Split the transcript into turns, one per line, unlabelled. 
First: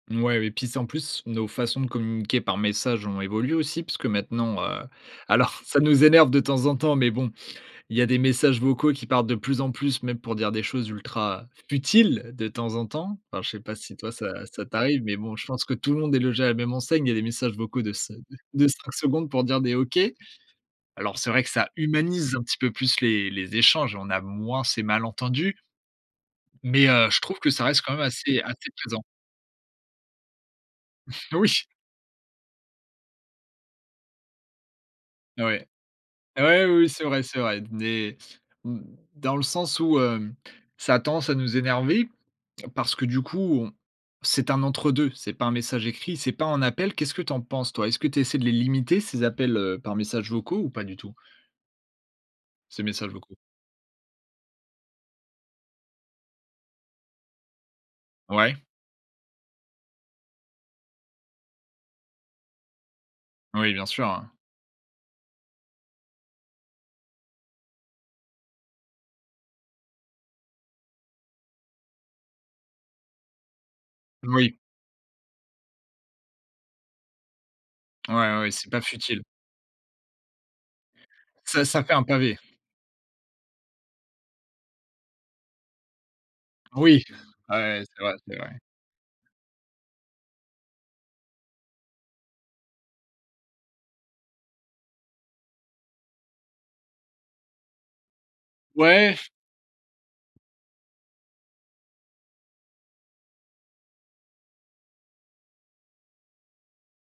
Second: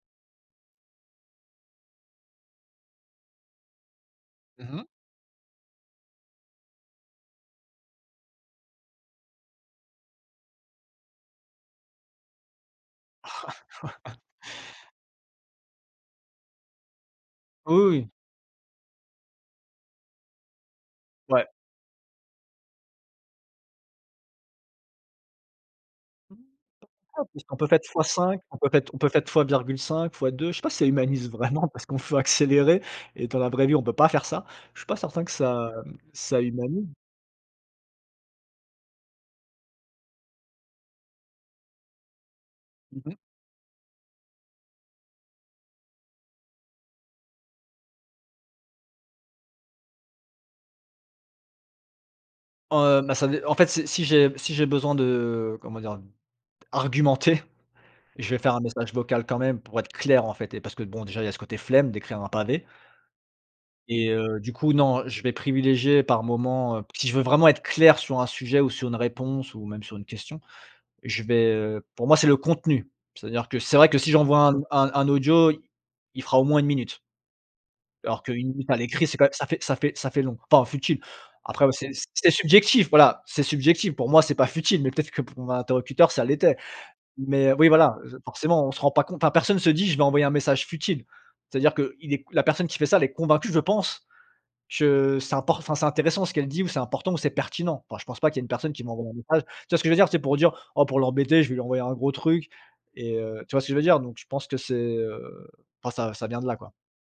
Mouais et puis, c'est en plus, nos façons de communiquer par messages ont évolué aussi. Puisque maintenant,
Mmh
heu,
mh.
alors, c ça nous énerve de temps en temps. Mais, bon, il y a des messages vocaux qui partent de plus en plus, même pour dire des choses ultra futiles de temps en temps. Enfin, je sais pas si toi ça ça t'arrive, mais, bon, je pense que tout le monde est logé à la même enseigne. Il y a des messages
Oh
vocaux
oui,
de
oui!
5 de 5 secondes pour dire des OK. Alors, c'est vrai
Ouais.
que ça humanise un petit peu plus les les échanges. On a moins ces malentendus mais, heu, je
Ouais,
trouve que
puisqu'on
ça
peut
reste
faite
quand même
fois
assez
5, on
assez
peut faite on
présent.
peut faite fois virgule 5, fois 2. Je sais pas si ça humanise
Oui!
vraiment parce qu'on peut accélérer et dans la vraie vie on peut pas faire ça. Je suis pas certain que
Ouais.
ça, mmh, ça
Ah ouais, oui,
humanise.
oui. C'est vrai, c'est vrai. Des, mmh, dans le sens où, hem, ça a tendance à nous énerver. Parce
Mmh
que,
mh.
du coup, on c'est un entre 2. C'est pas un message écrit, c'est pas un appel. Qu'est-ce que tu en penses toi? Est-ce que tu essaies de les limiter ces appels, heu, par messages vocaux ou pas du tout?
Oh,
Ces
heu,
messages
bah, ça
vocaux.
dé en fait si, si j'ai si j'ai besoin de, heu, comment dire, d'argumenter, je vais faire un
Ouais.
message vocal quand même pour être clair, en fait et parce que, bon, déjà, il y a ce côté flemme d'écrire un pavé
Oui. Bien sûr,
et
heu
heu, du coup, non, je vais privilégier par moment heu, si je veux vraiment être clair sur un sujet ou sur une réponse ou même sur une question, je vais heu, pour moi, c'est le contenu. C'est-à-dire que, c'est vrai que si j'envoie un
Oui.
un un audio, il il fera au moins 1 minute alors
Ouais,
qu'1
ouais. C'est
minute à
pas
l'écrit, c'est
futile.
pas ça fait ça fait ça fait long enfin futile.
Ça
Après, bah,
ça
c'est
fait un
c'est
pavé.
subjectif voilà, c'est subjectif. Pour moi, c'est pas futile, mais, peut-être, que pour mon interlocuteur, ça l'était.
Oui.
Mais,
Ouais,
oui,
ouais.
voilà,
C'est vrai,
je
c'est vrai.
forcément on se rend pas compte, hein. Personne se dit: «Je vais envoyer un message futile». C'est-à-dire qu'il est la personne qui fait ça, elle est convaincue, je pense, que, c'est import enfin, c'est intéressant ce qu'elle dit ou c'est important ou c'est pertinent. Enfin, je pense pas qu'il y ait une personne qui m'envoie un
Ouais!
message. Tu vois que je veux dire? Tu sais, pour dire: «Oh pour l'embêter, je vais lui envoyer un gros truc» et heu, tu vois ce que je veux dire? Donc, je pense que c'est, heu, enfin, ça ça vient de là, quoi.